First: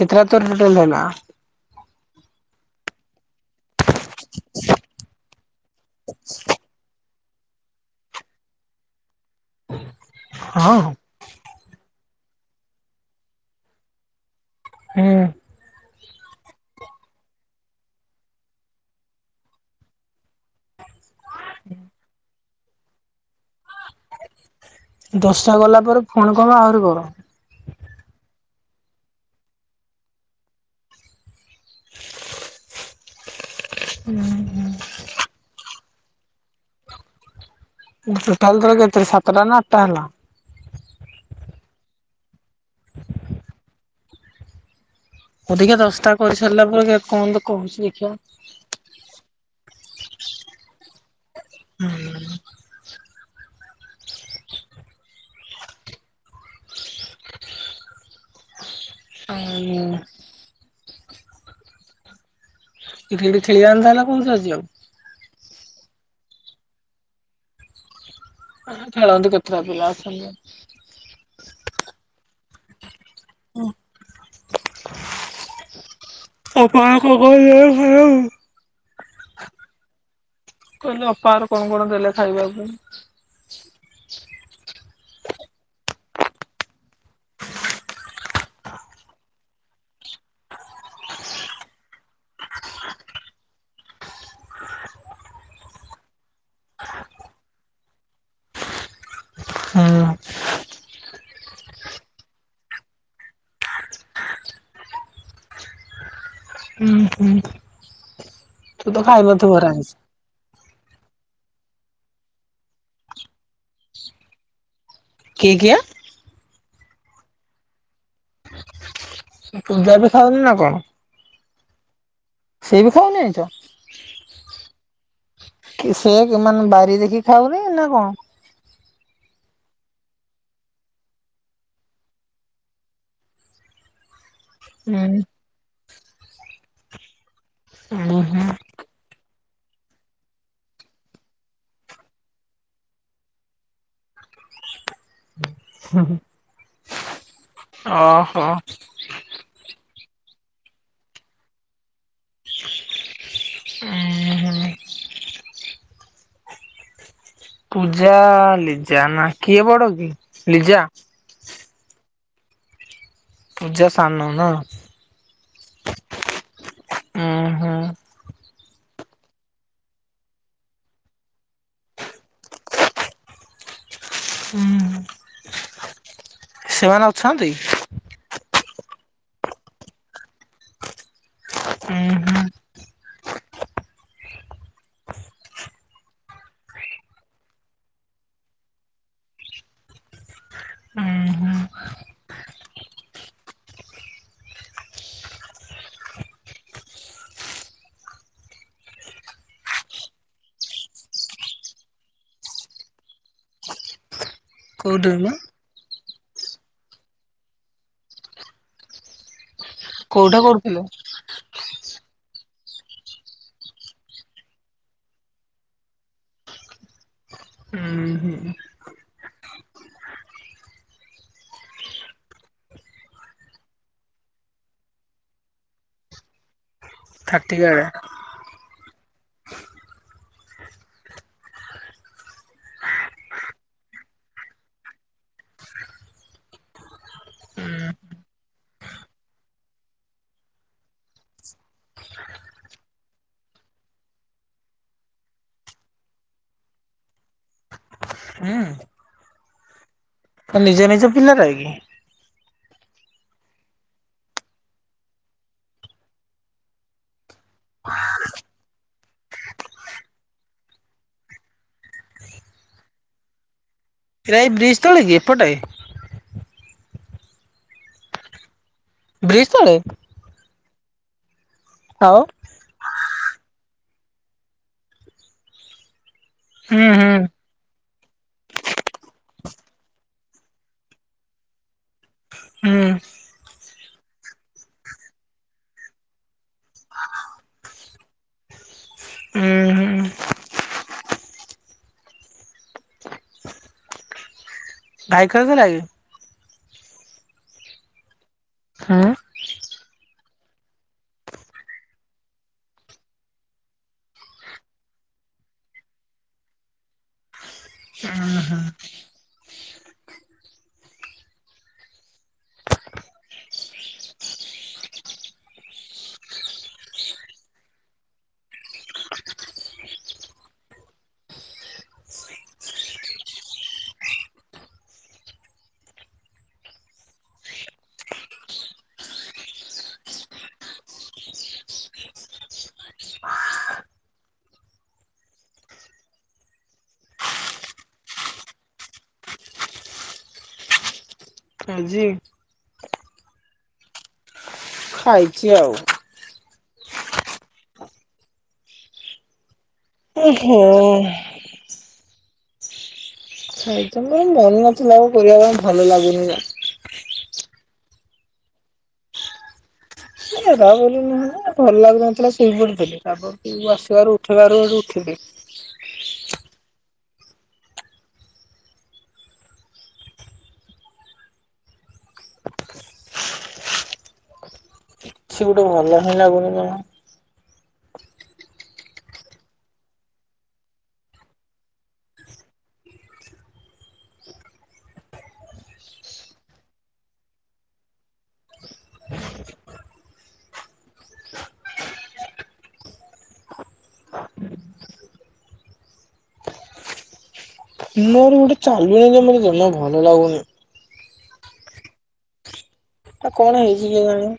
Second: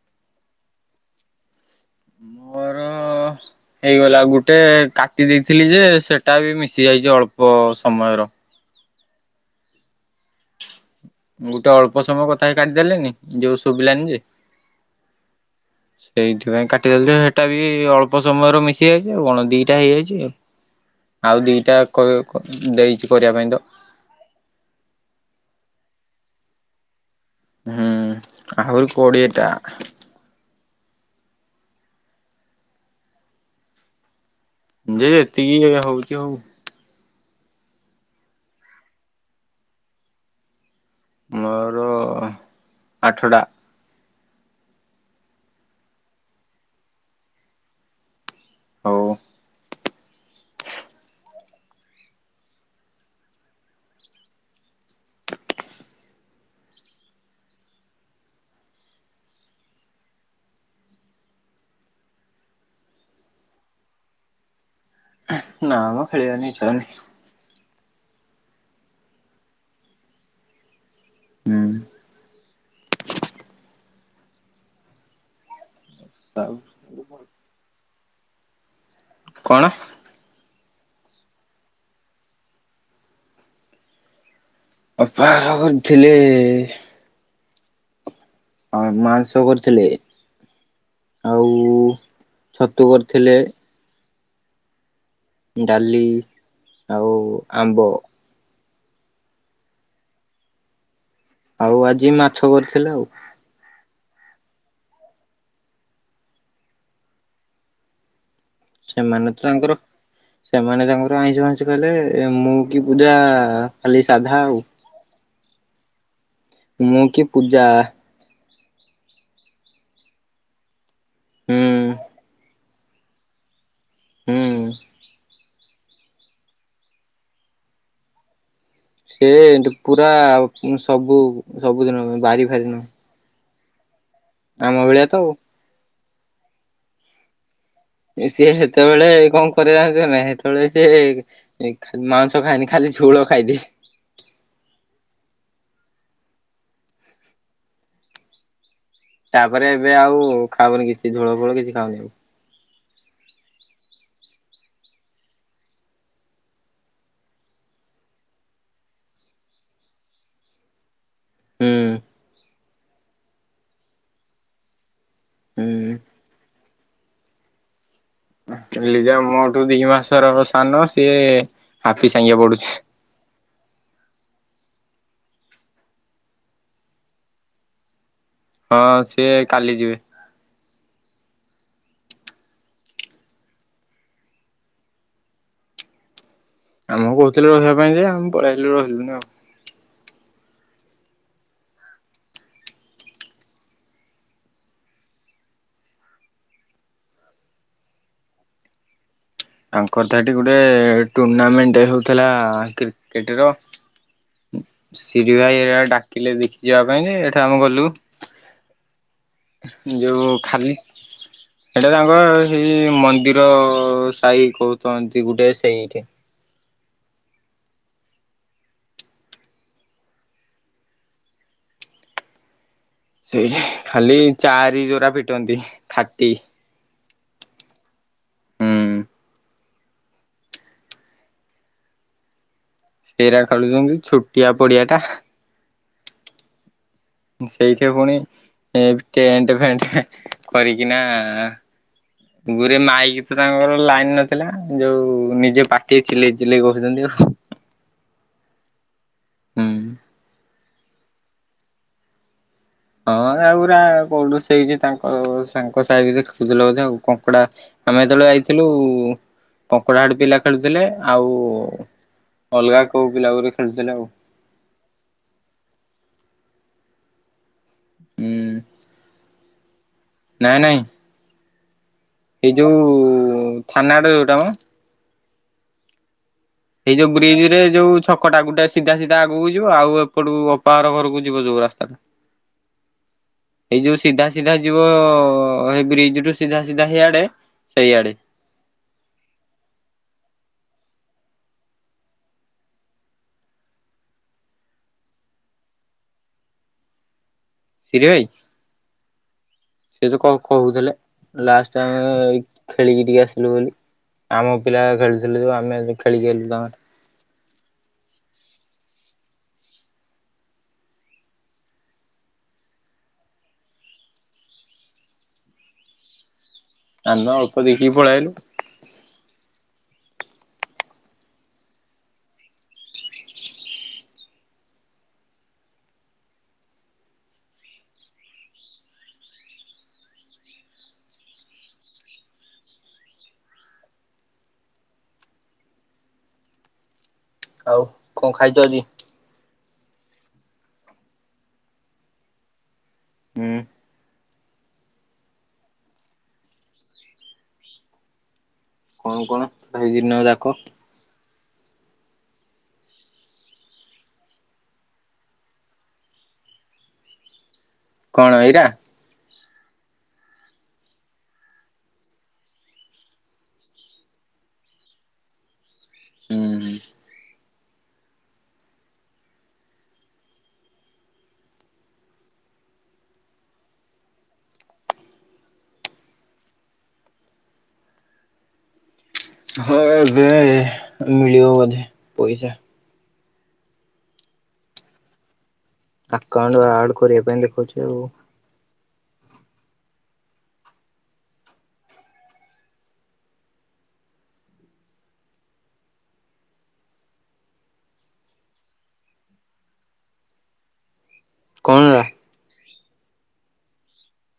କିତିନାଦୂର hotel ହେନାଁ [unintelligible] ଟା ହଁ [inaudible] ହେଇଗଲା ଗୁଟେ କାଟି ଦେଇଥିଲି ଯେ ସେଟା ବି ମିଶି ଯାଇଚି ଅଳ୍ପ ସମୟର। ହଁ ହଁ। ଗୋଟେ ଅଳ୍ପ ସମୟ କଥା ହେଇ କାଟିଦେଲେନି ଯୋଉ ଶୁବିଲାନି ଯେ। ହୁଁଉଁ। ସେଇଥିପାଇଁ କାଟିଦେଲି ଯେ ହେଟା ବି ଅଳ୍ପ ସମୟର ମିଶି ଯାଇଚି ଆଉ କଣ ଦିଟା ହେଇଯାଇଚି ଆଉ। ଆଉ ଦିଇଟା କଅ କ ଦେଇଚି କରିଆ ପାଇଁ ତ। ଦଶଟା ଗଲା ପରେ ଫୁଣି କଣ ଆହୁରି କର? ହୁଁ ଆହୁରି କୋଡ଼ିଏଟା। ଉଁ ହୁଁ। ଯେ ଏତିକି ୟେ ହଉଚି ହଉ। ଟୋଟାଲ୍ ତୋର କେତେ ସାତଟା ନା ଆଟା ହେଲା? ମୋର ଅ ଆଠଟା। ଅଧିକା ଦଶଟା କରି ସାରିଲା ପରେ କଁ ତ କହୁଛି ଦେଖିବା। ହଉ। ହୁଁଉଁ। ଆଉ ମୁଁ। ଏଠି ଏଇଠି ଖେଳି [unintelligible] ନା ମ ଖେଳିବାନି ଇଛା ହଉନି। ଖନ୍ଦ ହତ ଆଥିଲା ଆ ସମୟ [unintelligible] ହୁଁ [inaudible] ଅପା କକ ଖଉ [unintelligible] କଣ? କହିଲେ ଅପା ଘର କଣ କଣ ଦେଲେ ଖାଇବାକୁ? ଅପା ଘର କରିଥିଲେ ହଁ ମାଂସ କରିଥିଲେ ଆଉ ଛତୁ କରିଥିଲେ। ଡାଲି ଆଉ ଆମ୍ବ। ହୁଁ। ଆଉ ଆଜି ମାଛ କରିଥିଲେ ଆଉ। ଉଁ ହୁଁ। ତୁ ସେମାନେ ତ ଖାଇନଥିବୁ ଘରେ ତାଙ୍କର। ଆଇଁଷ। ସେମାନେ ତାଙ୍କର ଆଇଁଷ ଫାଇଁଷ ଖାଇଲେ ମୁଁ କି ପୂଜା ଖାଲି ସାଧା ଆଉ। କିଏ କିଏ? ମୁଁ କି ପୂଜା। ଏ ପୂଜା ବି ଖାଉନି ନା କଣ? ହୁଁ। ସିଏ ବି ଖାଉନି ଆଇଁଷ। ହୁଁ କି ସେୟା କି ମାନେ ବାରି ଦେଖି ଖାଉନି ନା କଣ। ସିଏ ଏମତି ପୁରା ଆଉ ସବୁ ସବୁଦିନ ବାରି ଫାରିି ନୁହଁ। ଆମ ଭଳିଆ ହୁଁ ତ ଆଉ। ଉଁ ହୁଁ ସିଏ ସେତେବେଳେ କଣ କରିବ ଜାଣିଛୁ ନା ସେତେବେଳେ ସିଏ। ଏ ଖାଲି ମାଉଂସ ଖାଏନି ଖାଲି ଝୋଳ ଖାଇଦିଏ। ହୁଁ ହୁଁ। ଅହୋ। ତାପରେ ଏବେ ଆଉ ଖାଉନି କିଛି ଝୋଳ ଫୋଳ କିଛି ଖାଉନି ଆଉ। ଉଁ ହୁଁ। ପୂଜା ଲିଜା ନା କିଏ ବଡ କି ଲିଜା? ହୁଁ। ପୂଜା ସାନ ନା। ହୁଁ। ଉଁ ହୁଁ। ଲିଜା ମୋଠୁ ଦି ମାସର ହବ ସାନ ସିଏ ହାପି ସାଙ୍ଗେ ପଡୁଛି। ହୁଁ। ସେମାନେ ଅଛନ୍ତି। ହଁ ସିଏ କାଲି ଯିବେ। ଉଁ ହୁଁ। ଆମକୁ କହୁଥିଲେ ରହିବା ପାଇଁ ଯେ ଆମେ ପଳେଇଲେ ରହିଲୁନି ଆଉ। ଉଁ ହୁଁ। ତାଙ୍କର ତ ଏଠି ଗୋଟେ ଟୁର୍ଣ୍ଣାମେଣ୍ଟ ହେଉଥିଲା କ୍ରିକେଟ ର। [unintelligible] ମ ସିରି ଭାଇ ଘରିକା ଡାକିଲେ ଦେଖି ଯିବା ପାଇଁ ଯେ ଏଠୁ ଆମେ ଗଲୁ। ଯୋଉ କୋଉଠା ଖାଲି କରୁଥିଲେ ସେଟା ତାଙ୍କ ସେଇ ମନ୍ଦିର। ସାଇ କହୁତନ୍ତି ଗୁଡାଏ ସେଇଠେ। ଉଁ ହୁଁ। ସେଇଠି ଖାଲି ଚାରି ଯୋଉରା ପିଟନ୍ତି ଥା୍ର୍ଟି। ଥାର୍ଟିଂ କାରେ। ହୁଁ। ସେରା ଖେଳୁଛନ୍ତି ଛୁଟିଆ ପଡିଆ ଟା। ସେଇଠି ପୁଣି ଏ ଟେଣ୍ଟ ଫେଣ୍ଟ କରିକିନା। ଗୁରେ ମାଇକି ତ ତାଙ୍କର ଲାଇନ ନଥିଲା ଯୋଉ ନିଜ ପାଟିରେ ଚିଲେଇ ଚିଲେଇ କହୁଛନ୍ତି ଆଉ ହୁଁ। ହୁଁ ତ ନିଜେ ନିଜ ପିଲାରା କି? ହଁ ଆଉ ଗୁରା କୌଣଷି ସେଇଟି ତାଙ୍କ ସାହିରେ ଦେଖୁଥିଲେ ବୋଧେ ଆଉ କଙ୍କଡା ଆମେ ଯେତେବେଳେ ଆଇଥିଲୁ। କଙ୍କଡ଼ା ସେଠି ପିଲା ଖେଳୁଥିଲେ ଆଉ ଅଲଗା କହୁ ପିଲା ବୋଧେ ଖେଳୁଥିଲେ ଆଉ। କ୍ରେ ବ୍ରିଜ୍ ତଳେ କି ଏପଟେ? ହୁଁ। ବ୍ରିଜି ତଳେ। ନାଇଁ ନାଇଁ? ଆଉ। ଏ ଯୋଉ ଥାନାରେ ଯୋଉଟା ମ। ହୁଁ ଏଇ ଯୋଉ ହୁଁ ବ୍ରିଜି ରେ ଯୋଉ ଛକଟା ଗୋଟେ ସିଧା ସିଧା ଆଗକୁ ଯିବ। ଆଉ ଏପଟୁ ଅପା ଘରକୁ ଯିବ ଯୋଉ ରାସ୍ତାଟା। ହୁଁ। ଏଇ ଯୋଉ ସିଧା ସିଧା ଯିବ। ଏଇ ବ୍ରିଜି ରୁ ସିଧା ସିଧା ହେଇଆଡ଼େ ସେଇଆଡେ। ହୁଁ ହୁଁ। [unintelligible] ସାଇକେଲ ଥିଲା କି? ଶିରି ଭାଇ। ହୁଁ। ସେ ଯଉ କ କହୁଥିଲେ ଲାଷ୍ଟ ଟାଇମି ରେ ଖେଳିକି ଟିକେ ଆସିଲୁ ବୋଲି। ଆମ ପିଲା ଖେଳୁଥିଲୁ ଯେଉ ଆମେ ଖେଳିକି ଆଇଲୁ ତାମର। ହଁ। ଆନ୍ଦ ଅଳ୍ପ ଦେଖି ପଳି ଆଇଲୁ। ଆଉ କ ଖାଇଚ ଆଜି? ଆଜି। ହୁଁ। ଖାଇଚି ଆଉ। କଣ କଣ ଆଜି ଦିନ ଯାକ। ଓଁ। ଖାଇ ତ ନାଇଁ ମନ ନଥିଲା ପିଇବା ପାଇଁ ଭଲ ଲାଗୁନି ନା। କ ଣ ଏଇଟା? ଏ ତା ବୋଲି ନୁହେଁ ଭଲ ଲାଗୁନଥିଲା ସୁବୁଡୁ ଦବା ତାକୁ। ତୁ ଆସିବାରୁ ଉଠେଇବାରୁ ଏଠି ଉଠିଲି। ହୁଁ। ସିଏ ଗୋଟେ ଭଲ ହେଲା ବୋଲି ନୁହଁ। ହଁ ବେ ମିଳିବ ବଧେ ପଇସା। ଆକାଉଣ୍ଡୁ ଆଡ କରିବା ପାଇଁ ଲେଖାଉଛି ଆଉ। ମୋର ଗୋଟେ ଚାଲୁନି ଯେ ମୋର ଜମା ଭଲ ଲାଗୁନି। କଣ ରା? ଆ କଣ ହେଇଛି କେ ଜାଣି।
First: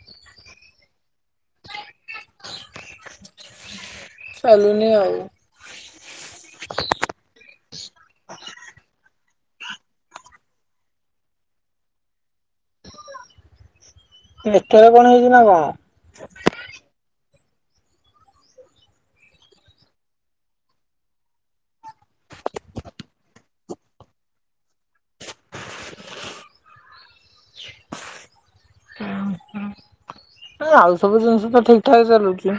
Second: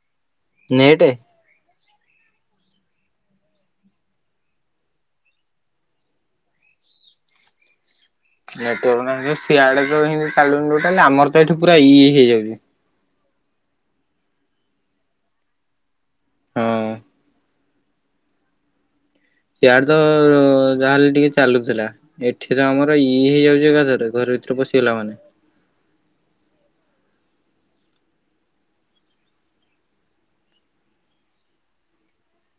ନେଟେ। ଚାଲୁନି ଆଉ। ନେଟୱାର ନାହିଁ ଯୋଉ ସିଆଡେ ତ ଚାଲୁନି ଟୋଟାଲି ଆମର ତ ଏଠି ପୁରା ଇ ହେଇଯାଉଛି। ନେଟୱାରେ କଣ ହେଇଛି ନା କଣ? ହଁ। ସିଆଡେ ତ ଯାହାହେଲେ ଟିକେ ଚାଲୁଥିଲା। ଏଠି ତ ଆମର ଇ ହେଇଯାଉଛି ଏକା ଥରେ ଘରେ ଭିତରେ ପଶିଗଲା ମାନେ। ଆଉ ସବୁ ଜିନିଷ ତ ଠିକ୍ ଠାକ୍ ଚାଲୁଛି।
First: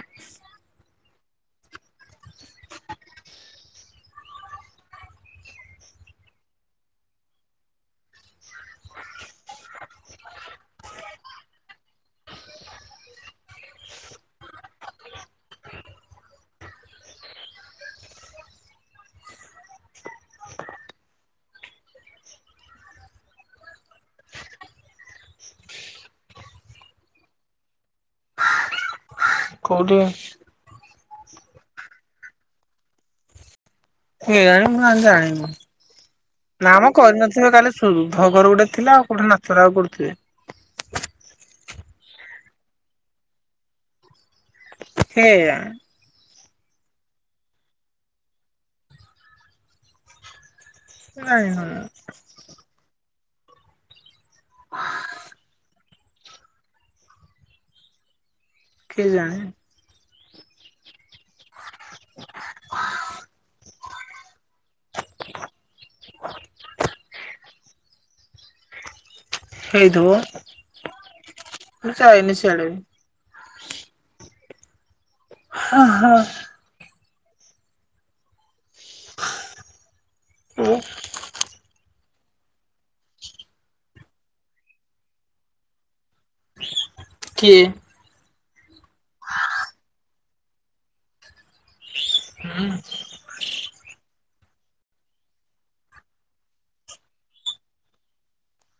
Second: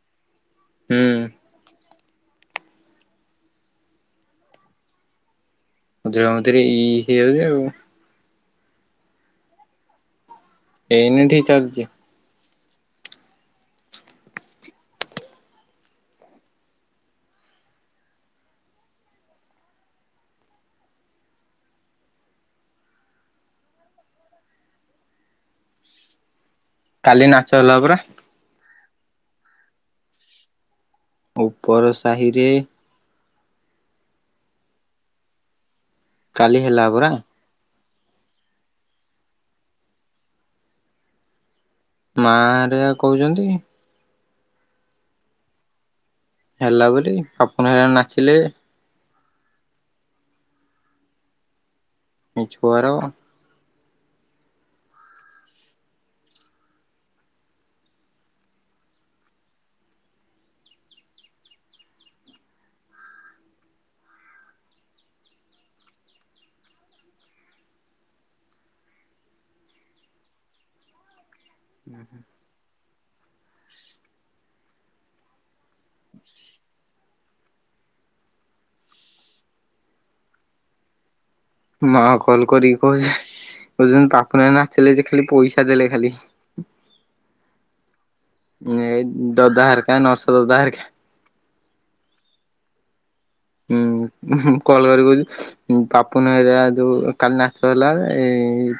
ହୁଁ। [inaudible] ଏଇନେ ଠିକ୍ ଚାଲଚି। କାଲି ନାଚ ହେଲା ପୁରା। କଉଠି? ଉପର ସାହିରେ। କେଜାଣି ମୁଁ ଆଉ ଜାଣିନୁ କାଲି ହେଲା ନାମ ପରା। କରିନଥିବେ କାଲି। ସୁଧ ଘର ଗୋଟେ ଥିଲା [unintelligible] ନାଚ କରୁଥିଲେ। ମାରେଆ କହୁଛନ୍ତି ସେଇୟା। ହେଲା ବୋଲି ପାପୁନା ହେଲା ନାଚିଲେ। [inaudible] [unintelligible] ପାଆର୍। କିଏ ଜାଣେ। ହେଇଥବ ମୁଁ ଯାଇନି ସିଆଡେ। ହଁ-ହଁ। [unintelligible] ମା କଲ୍ କରିକି କହୁଚି [unintelligible] ପାପୁନା ନାଚିଲେ ଯେ ଖାଲି ପଇସା ଦେଲେ ଖାଲି କିଏ? ଏଇ ଦଦା ହରକା ନସ ଦଦାହାରକା। ହୁଁ। ହୁଁ କଲ୍ କରି କହୁିଚି ପାପୁନା ହେରା ଯୋଉ କାଲି ନାଚ ହେଲା ଏ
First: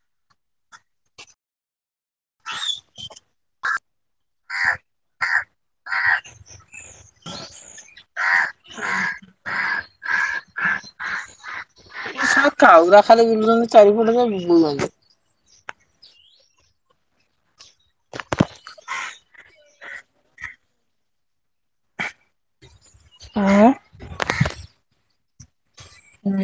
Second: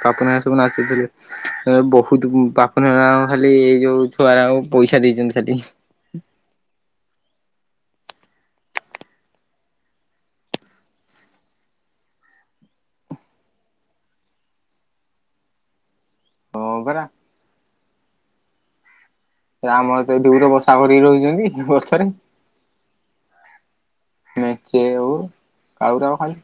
ପାପୁନା ଗୁରା ସବୁ ନାଚୁଥିଲେ। ବହୁତୁ ପାପୁନା ଖାଲି ଏଇ ଯୋଉ ଛୁଆର ପଇସା ଦେଇଛନ୍ତି ଖାଲି ଆ ହ କାଉ ଗୁରା ଖାଲି ବୁଲୁଛନ୍ତି ଚାରିପଟ ଯାକ [unintelligible] ହଁ ପରା। ଆମର ତ ଏଇଠି ଗୋଟେ ବସା କରିକି ରହିଛନ୍ତି ଗଛରେ। ହଁ। ମେଚେ ଆଉ କାଉ ଗୁରା ଖାଲି।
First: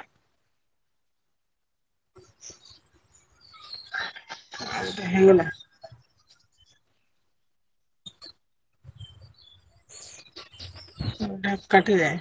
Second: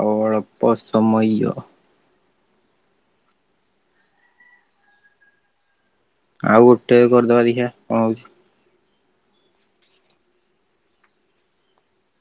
ଆଉ ଅଳ୍ପ ସମୟ। [unintelligible] ହେଇଗଲା। ଆଉ ଗୋଟେ କରିଦବା ଦେଖିଆ କଣ ହଉଛି। ଡା କାଟିଦେ।